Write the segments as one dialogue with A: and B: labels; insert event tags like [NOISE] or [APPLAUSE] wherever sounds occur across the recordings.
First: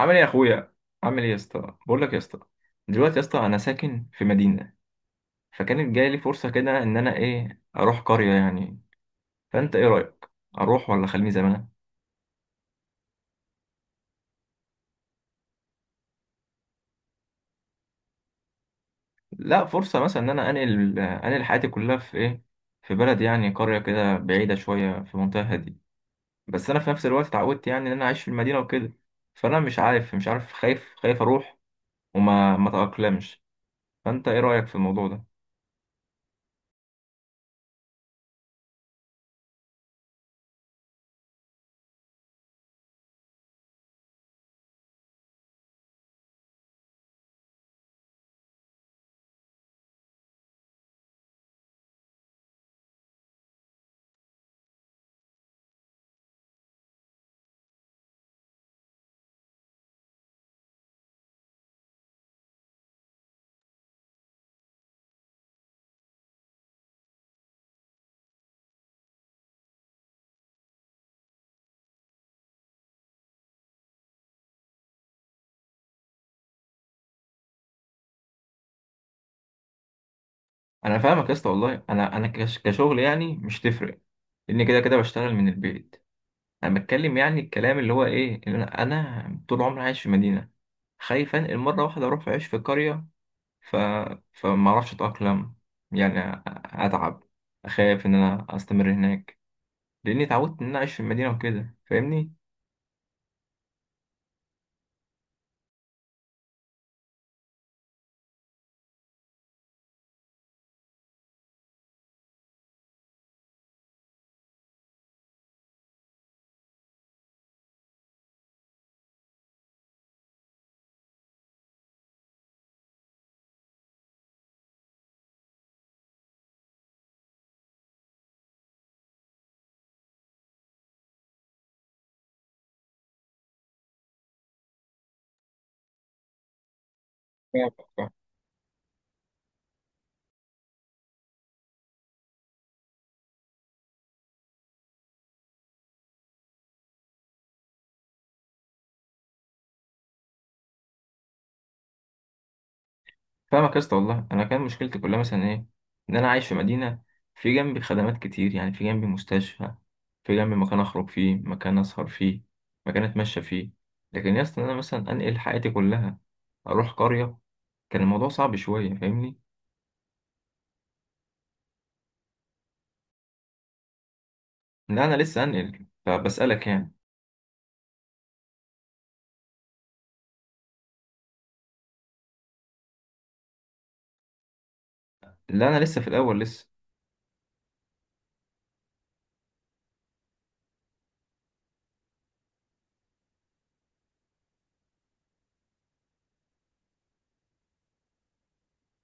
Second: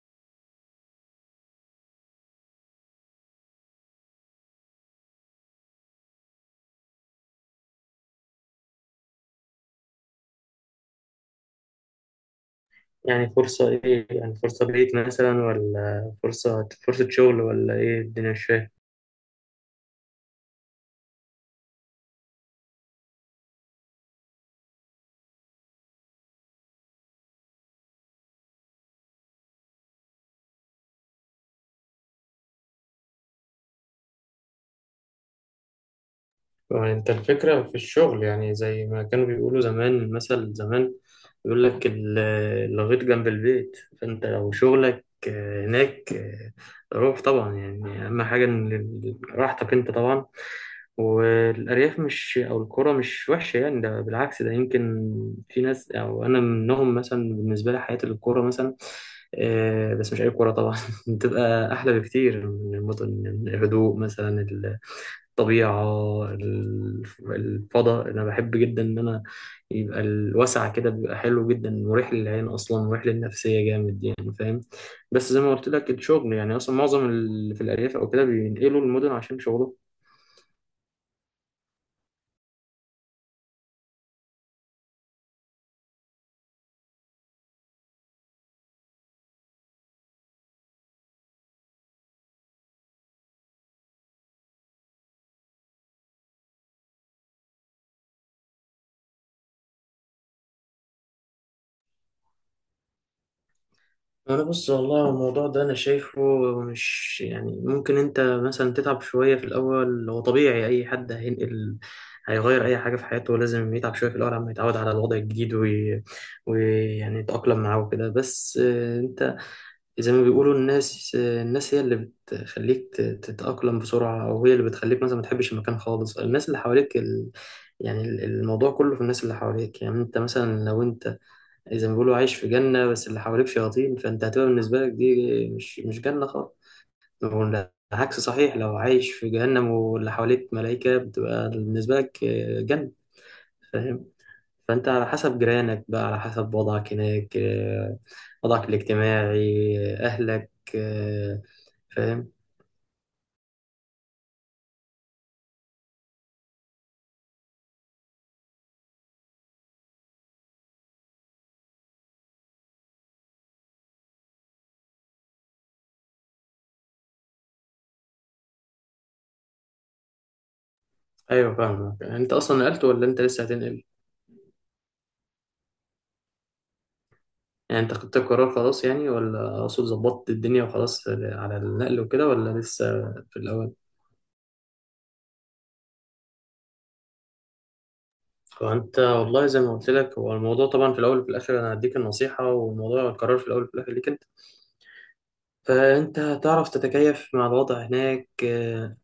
A: عامل ايه يا اخويا؟ عامل ايه يا اسطى؟ بقول لك يا اسطى، دلوقتي يا اسطى انا ساكن في مدينه، فكانت جايه لي فرصه كده ان انا اروح قريه يعني. فانت ايه رايك؟ اروح ولا خليني زي ما انا؟
B: يعني فرصة إيه، يعني فرصة بعيد مثلا ولا فرصة شغل ولا إيه؟ الدنيا مش فاهم.
A: لا، فرصه مثلا ان انا انقل حياتي كلها في ايه، في بلد، يعني قريه كده بعيده شويه، في منطقه هاديه. بس انا في نفس الوقت اتعودت يعني ان انا عايش في المدينه وكده، فانا مش عارف خايف اروح وما ما اتاقلمش. فانت ايه رايك في الموضوع ده؟
B: فأنت الفكرة في الشغل، يعني زي ما كانوا بيقولوا زمان، المثل زمان يقول لك الغيط جنب البيت. فأنت لو شغلك هناك، روح طبعا. يعني أهم حاجة إن راحتك أنت طبعا، والأرياف مش أو القرى مش وحشة. يعني ده بالعكس، ده يمكن في ناس أو أنا منهم مثلا، بالنسبة لي حياة القرى مثلا، بس مش أي قرى طبعا، [LAUGHS] بتبقى أحلى بكتير من المدن، من الهدوء مثلا، الطبيعة، الفضاء. أنا بحب جدا إن أنا يبقى الوسع كده، بيبقى حلو جدا، مريح للعين أصلا، مريح للنفسية جامد، يعني فاهم. بس زي ما قلت لك، الشغل يعني أصلا معظم اللي في الأرياف أو كده بينقلوا المدن عشان شغلهم.
A: انا فاهمك يا اسطى، والله انا كشغل يعني مش تفرق، لان كده كده بشتغل من البيت. انا بتكلم يعني الكلام اللي هو ايه، اللي انا طول عمري عايش في مدينه، خايف انقل مره واحده اروح اعيش في قريه. ف فما اعرفش اتاقلم، يعني اتعب، اخاف ان انا استمر هناك، لاني اتعودت ان انا اعيش في المدينه وكده، فاهمني؟
B: انا بص، والله الموضوع ده انا شايفه مش، يعني ممكن انت مثلا تتعب شويه في الاول، هو طبيعي اي حد هينقل هيغير اي حاجه في حياته لازم يتعب شويه في الاول، عم يتعود على الوضع الجديد ويعني يتاقلم معاه وكده. بس انت زي ما بيقولوا الناس هي اللي بتخليك تتأقلم بسرعة، أو هي اللي بتخليك مثلا ما تحبش المكان خالص. الناس اللي حواليك يعني الموضوع كله في الناس اللي حواليك. يعني أنت مثلا لو أنت زي ما بيقولوا عايش في جنة بس اللي حواليك شياطين، فأنت هتبقى بالنسبة لك دي مش جنة خالص.
A: فاهمك.
B: والعكس صحيح، لو عايش في جهنم واللي حواليك ملائكة بتبقى بالنسبة لك جنة، فاهم. فأنت على حسب جيرانك بقى، على حسب وضعك هناك، وضعك الاجتماعي، أهلك، فاهم.
A: فاهمك يا اسطى، والله انا كان مشكلتي كلها مثلا ايه، ان انا عايش في مدينه، في جنبي خدمات كتير، يعني في جنبي مستشفى، في جنبي مكان اخرج فيه، مكان اسهر فيه، مكان اتمشى فيه. لكن يا اسطى إن انا مثلا انقل حياتي كلها، اروح قريه، كان الموضوع صعب شويه، فاهمني؟
B: ايوه فاهمك. انت اصلا نقلت ولا انت لسه هتنقل؟
A: لا، انا لسه انقل، فبسالك يعني.
B: يعني انت خدت القرار خلاص، يعني ولا اقصد ظبطت الدنيا وخلاص على النقل وكده، ولا لسه في الاول؟
A: لا، انا لسه في الاول لسه.
B: فانت والله زي ما قلت لك، هو الموضوع طبعا في الاول وفي الاخر انا هديك النصيحه، والموضوع القرار في الاول وفي الاخر ليك انت. فانت هتعرف تتكيف مع الوضع هناك؟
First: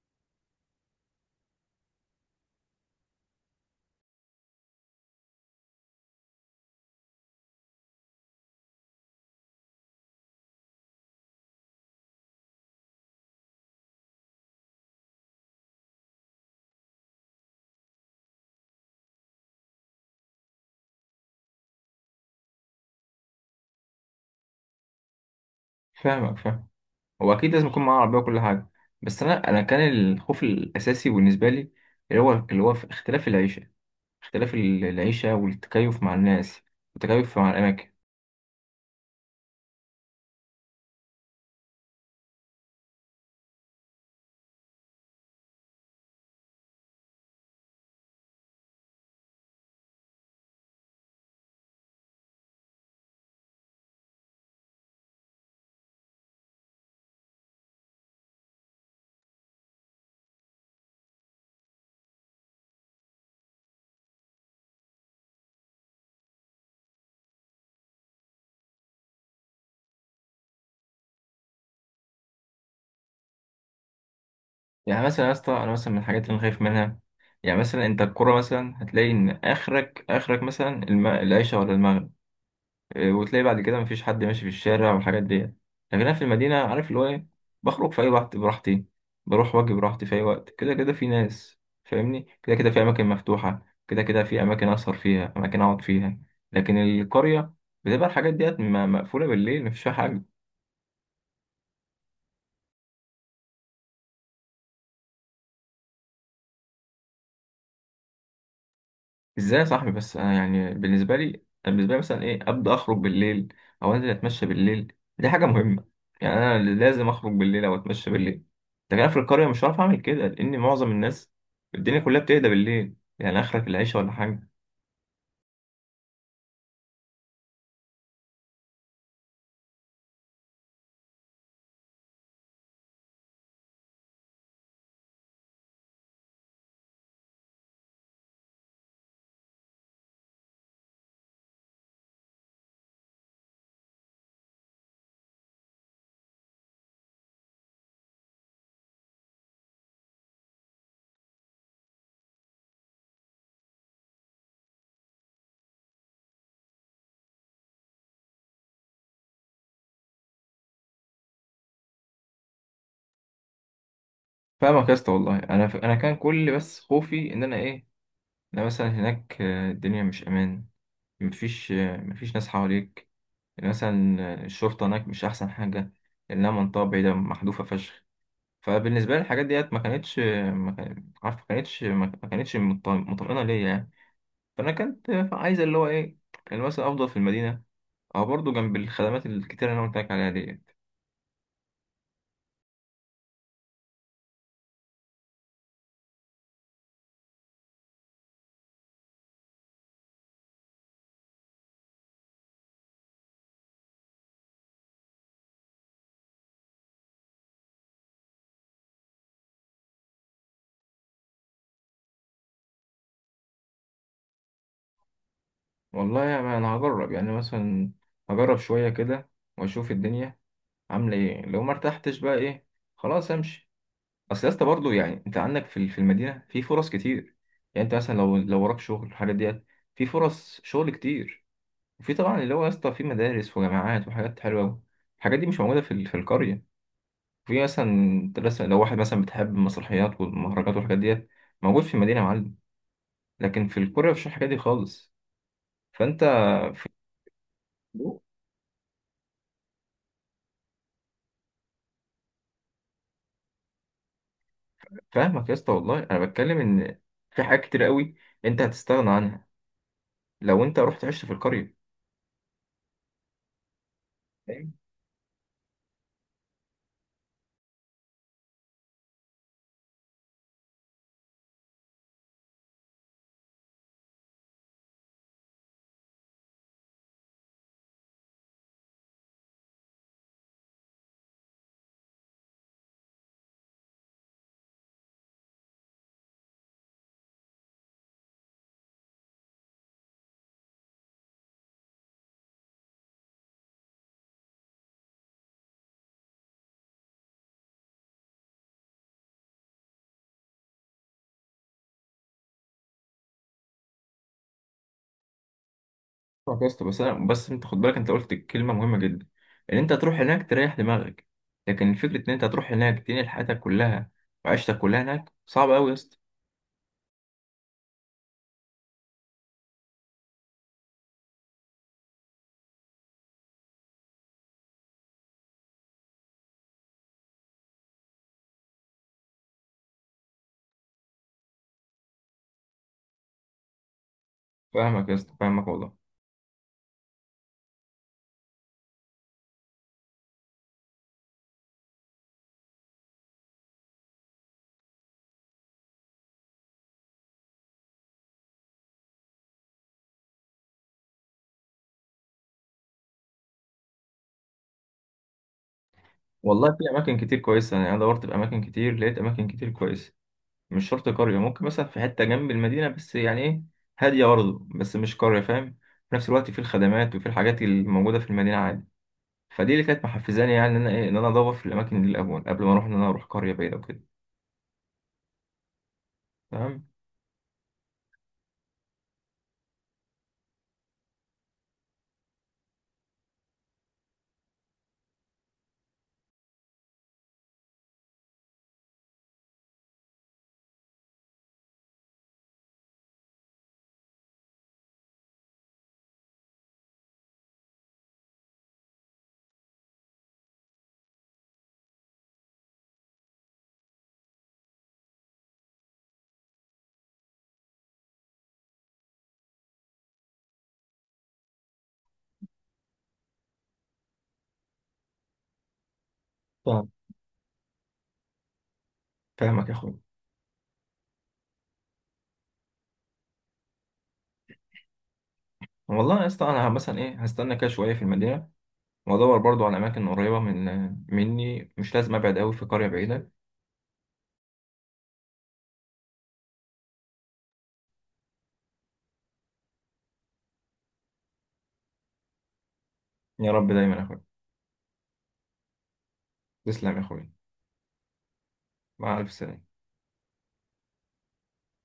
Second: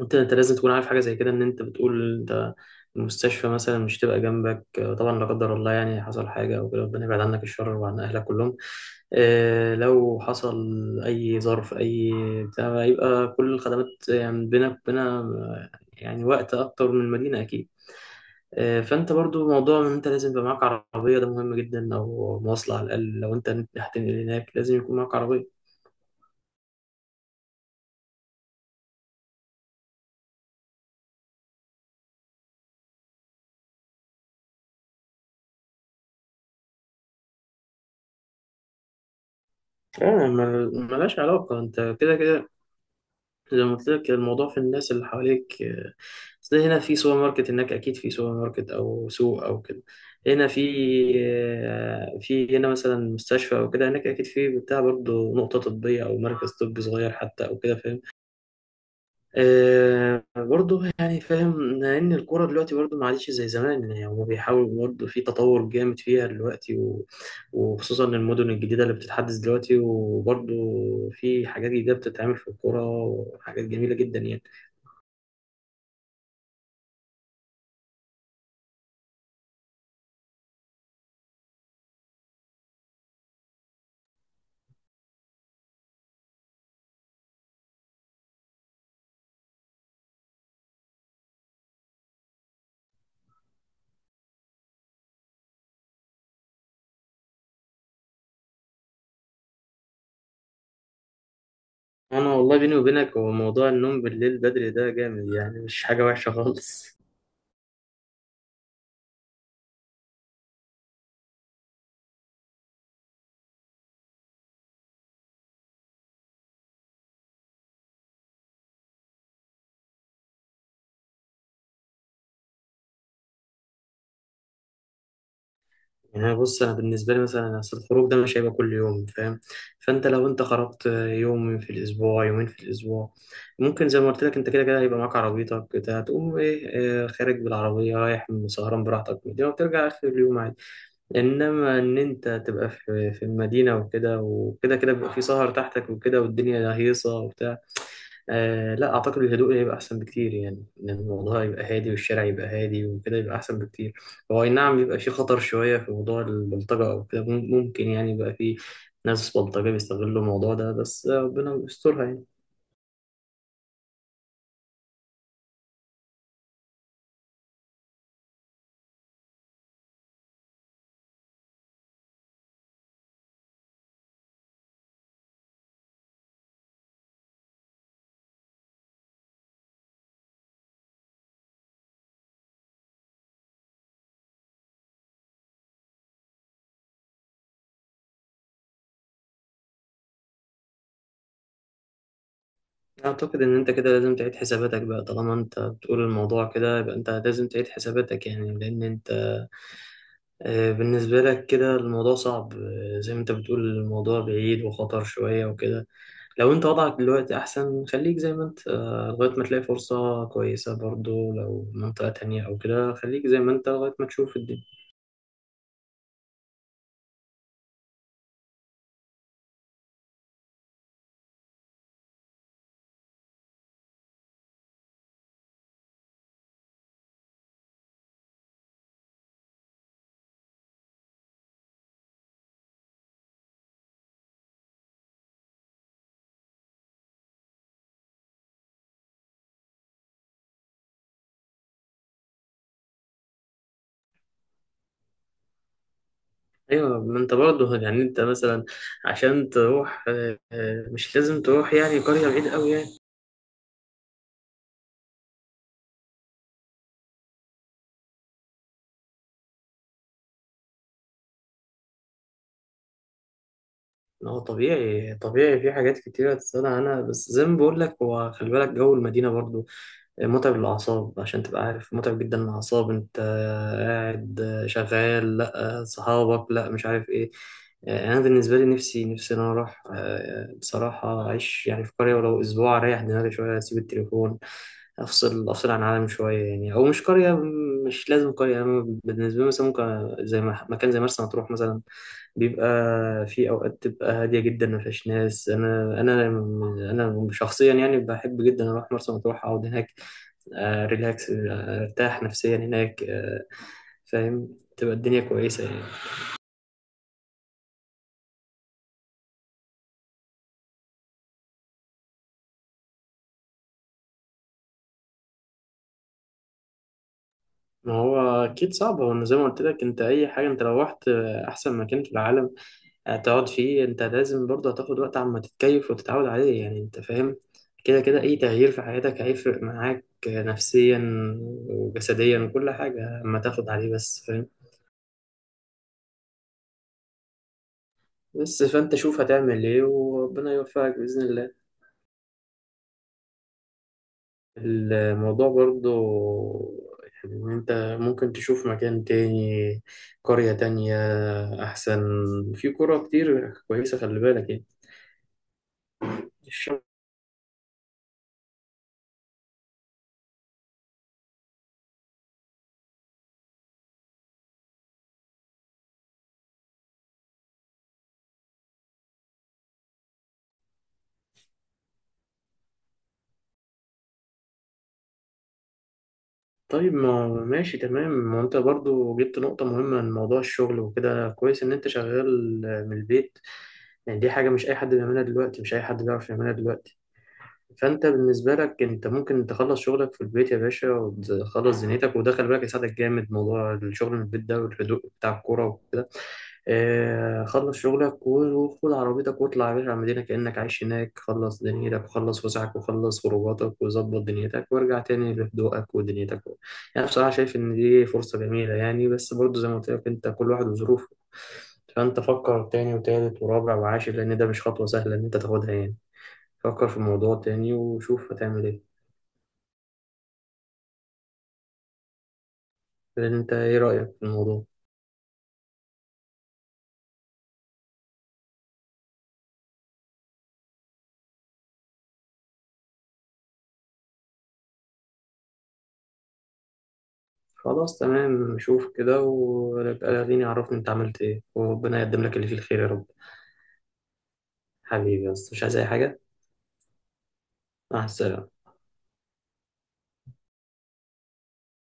B: انت لازم تكون عارف حاجه زي كده، ان انت بتقول انت المستشفى مثلا مش تبقى جنبك، طبعا لا قدر الله يعني حصل حاجه او كده، ربنا يبعد عنك الشر وعن اهلك كلهم. لو حصل اي ظرف اي بتاع، يبقى كل الخدمات يعني بينك وبينها يعني وقت اكتر من المدينه اكيد. فانت برضو موضوع ان انت لازم يبقى معاك عربيه ده مهم جدا، او مواصله على الاقل. لو انت هتنقل هناك لازم يكون معاك عربيه.
A: فاهمك، فاهم. هو اكيد لازم يكون معايا عربيه وكل حاجه، بس انا كان الخوف الاساسي بالنسبه لي، اللي هو في اختلاف العيشه، اختلاف العيشة والتكيف مع الناس، والتكيف مع الأماكن.
B: ملهاش علاقه، انت كده كده زي ما قلت لك الموضوع في الناس اللي حواليك. أصل هنا في سوبر ماركت، هناك أكيد في سوبر ماركت أو سوق أو كده. هنا في هنا مثلا مستشفى أو كده، هناك أكيد في بتاع برضه نقطة طبية أو مركز طبي صغير حتى أو كده، فاهم. برضه يعني فاهم إن الكورة دلوقتي برضه ما عادتش زي زمان، يعني هما بيحاولوا برضه في تطور جامد فيها دلوقتي. وخصوصا المدن الجديدة اللي بتتحدث دلوقتي، وبرضه في حاجات جديدة بتتعمل في الكورة، وحاجات جميلة جدا يعني.
A: يعني مثلا يا اسطى، أنا مثلا من الحاجات اللي أنا خايف منها، يعني مثلا أنت القرى مثلا هتلاقي إن آخرك مثلا العيشة ولا المغرب إيه، وتلاقي بعد كده مفيش حد ماشي في الشارع والحاجات دي. لكن أنا في المدينة عارف اللي هو إيه، بخرج في أي وقت براحتي، بروح وأجي براحتي في أي وقت، كده كده في ناس فاهمني، كده كده في أماكن مفتوحة، كده كده في أماكن أسهر فيها، أماكن أقعد فيها. لكن القرية بتبقى الحاجات ديت مقفولة بالليل، مفيش فيها حاجة.
B: انا والله بيني وبينك هو موضوع النوم بالليل بدري ده جامد، يعني مش حاجه وحشه خالص.
A: ازاي يا صاحبي؟ بس انا يعني بالنسبه لي مثلا ايه، ابدا اخرج بالليل او انزل اتمشى بالليل، دي حاجه مهمه. يعني انا لازم اخرج بالليل او اتمشى بالليل، لكن انا في القريه مش هعرف اعمل كده، لان معظم الناس، الدنيا كلها بتهدى بالليل، يعني اخرك العيشه ولا حاجه.
B: يعني أنا بص، انا بالنسبه لي مثلا اصل الخروج ده مش هيبقى كل يوم، فاهم. فانت لو انت خرجت يوم في الاسبوع، يومين في الاسبوع، ممكن زي ما قلت لك انت كده كده هيبقى معاك عربيتك بتاع، تقوم ايه؟ خارج بالعربيه، رايح سهران براحتك دي، وترجع اخر اليوم عادي. انما ان انت تبقى في المدينه وكده وكده، كده بيبقى في سهر تحتك وكده، والدنيا هيصه وبتاع. آه لا اعتقد الهدوء هيبقى احسن بكتير، يعني ان الموضوع يبقى هادي والشارع يبقى هادي وكده يبقى احسن بكتير. هو اي نعم يبقى في خطر شويه في موضوع البلطجه او كده، ممكن يعني يبقى في ناس بلطجه بيستغلوا الموضوع ده، بس ربنا يسترها يعني.
A: فاهمك يا اسطى، والله انا انا كان كل بس خوفي ان انا ايه، انا مثلا هناك الدنيا مش امان، مفيش مفيش ناس حواليك مثلا، الشرطه هناك مش احسن حاجه، لانها منطقه بعيده محذوفه فشخ. فبالنسبه لي الحاجات ديت ما كانتش، ما كان- عارف، ما كانتش ما كانتش مطمئنه ليا يعني. فانا كنت عايز اللي هو ايه، اللي مثلا افضل في المدينه، او برضه جنب الخدمات الكتير اللي انا قلت لك عليها ديت.
B: اعتقد ان انت كده لازم تعيد حساباتك بقى، طالما انت بتقول الموضوع كده يبقى انت لازم تعيد حساباتك، يعني لان انت بالنسبة لك كده الموضوع صعب، زي ما انت بتقول الموضوع بعيد وخطر شوية وكده. لو انت وضعك دلوقتي احسن، خليك زي ما انت، لغاية ما تلاقي فرصة كويسة. برضو لو منطقة تانية او كده خليك زي ما انت لغاية ما تشوف الدنيا.
A: والله يعني انا هجرب يعني مثلا، هجرب شويه كده واشوف الدنيا عامله ايه. لو ما ارتحتش بقى ايه، خلاص امشي. اصل يا اسطى برضه يعني انت عندك في المدينه في فرص كتير، يعني انت مثلا لو وراك شغل، الحاجات ديت، في فرص شغل كتير، في طبعا اللي هو يا اسطى في مدارس وجامعات وحاجات حلوه أوي. الحاجات دي مش موجوده في القريه. في مثلا بس لو واحد مثلا بتحب المسرحيات والمهرجانات والحاجات ديت، موجود في المدينه يا معلم. لكن في القريه مفيش الحاجات دي خالص، فانت في
B: ايوه، ما انت برضو [LAUGHS] يعني انت
A: [LAUGHS]
B: مثلا عشان تروح مش لازم تروح يعني قرية بعيد قوي يعني.
A: فاهمك يا اسطى، والله انا بتكلم ان في حاجات كتير قوي انت هتستغنى عنها لو انت رحت عشت في القريه.
B: ما هو طبيعي، طبيعي في حاجات كتيرة تستغنى عنها، بس زي ما بقول لك هو خلي بالك جو المدينة برضو متعب للأعصاب، عشان تبقى عارف متعب جدا للأعصاب. أنت قاعد شغال، لأ صحابك، لأ مش عارف إيه. أنا بالنسبة لي نفسي، نفسي إن أنا أروح، بصراحة أعيش يعني في قرية ولو أسبوع أريح دماغي شوية، أسيب التليفون، أفصل عن العالم شوية يعني، أو مش قرية، مش لازم قرية. أنا بالنسبة لي مثلا ممكن زي ما مكان زي مرسى مطروح مثلا، بيبقى في اوقات تبقى هاديه جدا ما فيهاش ناس. انا شخصيا يعني بحب جدا اروح مرسى مطروح اقعد هناك، ريلاكس، ارتاح نفسيا هناك، فاهم، تبقى الدنيا كويسة يعني.
A: فاهمك يا اسطى، بس انا انت خد بالك، انت قلت كلمه مهمه جدا، ان انت تروح هناك تريح دماغك، لكن الفكره ان انت تروح هناك تنقل حياتك كلها وعيشتك كلها هناك، صعب قوي يا اسطى.
B: ما هو أكيد صعب، هو أنا زي ما قلت لك أنت، أي حاجة أنت لو رحت، أحسن مكان في العالم هتقعد فيه، أنت لازم برضه هتاخد وقت عما تتكيف وتتعود عليه، يعني أنت فاهم. كده كده أي تغيير في حياتك هيفرق معاك، نفسيا وجسديا وكل حاجة، أما تاخد عليه بس، فاهم.
A: فاهمك والله.
B: بس فأنت شوف هتعمل إيه، وربنا يوفقك بإذن الله. الموضوع برضو يعني إن أنت ممكن تشوف مكان تاني، قرية تانية أحسن، في قرى كتير كويسة، خلي بالك يعني.
A: والله
B: الشغل،
A: في اماكن كتير كويسه، يعني انا دورت في اماكن كتير، لقيت اماكن كتير كويسه. مش شرط قريه، ممكن مثلا في حته جنب المدينه بس يعني ايه، هاديه برضه، بس مش قريه، فاهم؟ في نفس الوقت في الخدمات وفي الحاجات الموجوده في المدينه عادي. فدي اللي كانت محفزاني، يعني ان انا ايه، ان انا ادور في الاماكن دي الاول قبل ما اروح ان انا اروح قريه بعيده وكده.
B: طيب ما ماشي تمام، ما أنت برضو جبت نقطة مهمة من موضوع الشغل وكده، كويس إن أنت شغال من البيت. يعني دي حاجة مش أي حد بيعملها دلوقتي، مش أي حد بيعرف يعملها دلوقتي. فانت بالنسبه لك انت ممكن تخلص شغلك في البيت يا باشا وتخلص دنيتك، وده خلي بالك يساعدك جامد موضوع الشغل من البيت ده، والهدوء بتاع الكوره وكده. خلص شغلك وخد عربيتك واطلع يا باشا على المدينه كانك عايش هناك، خلص دنيتك وخلص وسعك وخلص خروجاتك وظبط دنيتك، وارجع تاني لهدوءك ودنيتك. يعني بصراحه شايف ان دي فرصه جميله يعني، بس برضو زي ما قلت لك انت كل واحد وظروفه. فانت فكر تاني وتالت ورابع وعاشر، لان ده مش خطوه سهله ان انت تاخدها يعني. فكر
A: تمام،
B: في الموضوع تاني وشوف هتعمل ايه،
A: فاهمك يا اخويا.
B: لان انت ايه رأيك في الموضوع؟
A: والله يا اسطى انا مثلا ايه، هستنى كده شويه في المدينه وادور برضو على اماكن قريبه مني، مش لازم ابعد قوي في قريه بعيده.
B: خلاص تمام، شوف كده ويبقى لاغيني عرفني انت عملت ايه، وربنا يقدم لك اللي فيه الخير يا رب.
A: يا رب دايما يا اخويا،
B: حبيبي بس، مش عايز اي حاجة.
A: تسلم يا اخويا،
B: مع السلامة.
A: مع الف سلامه.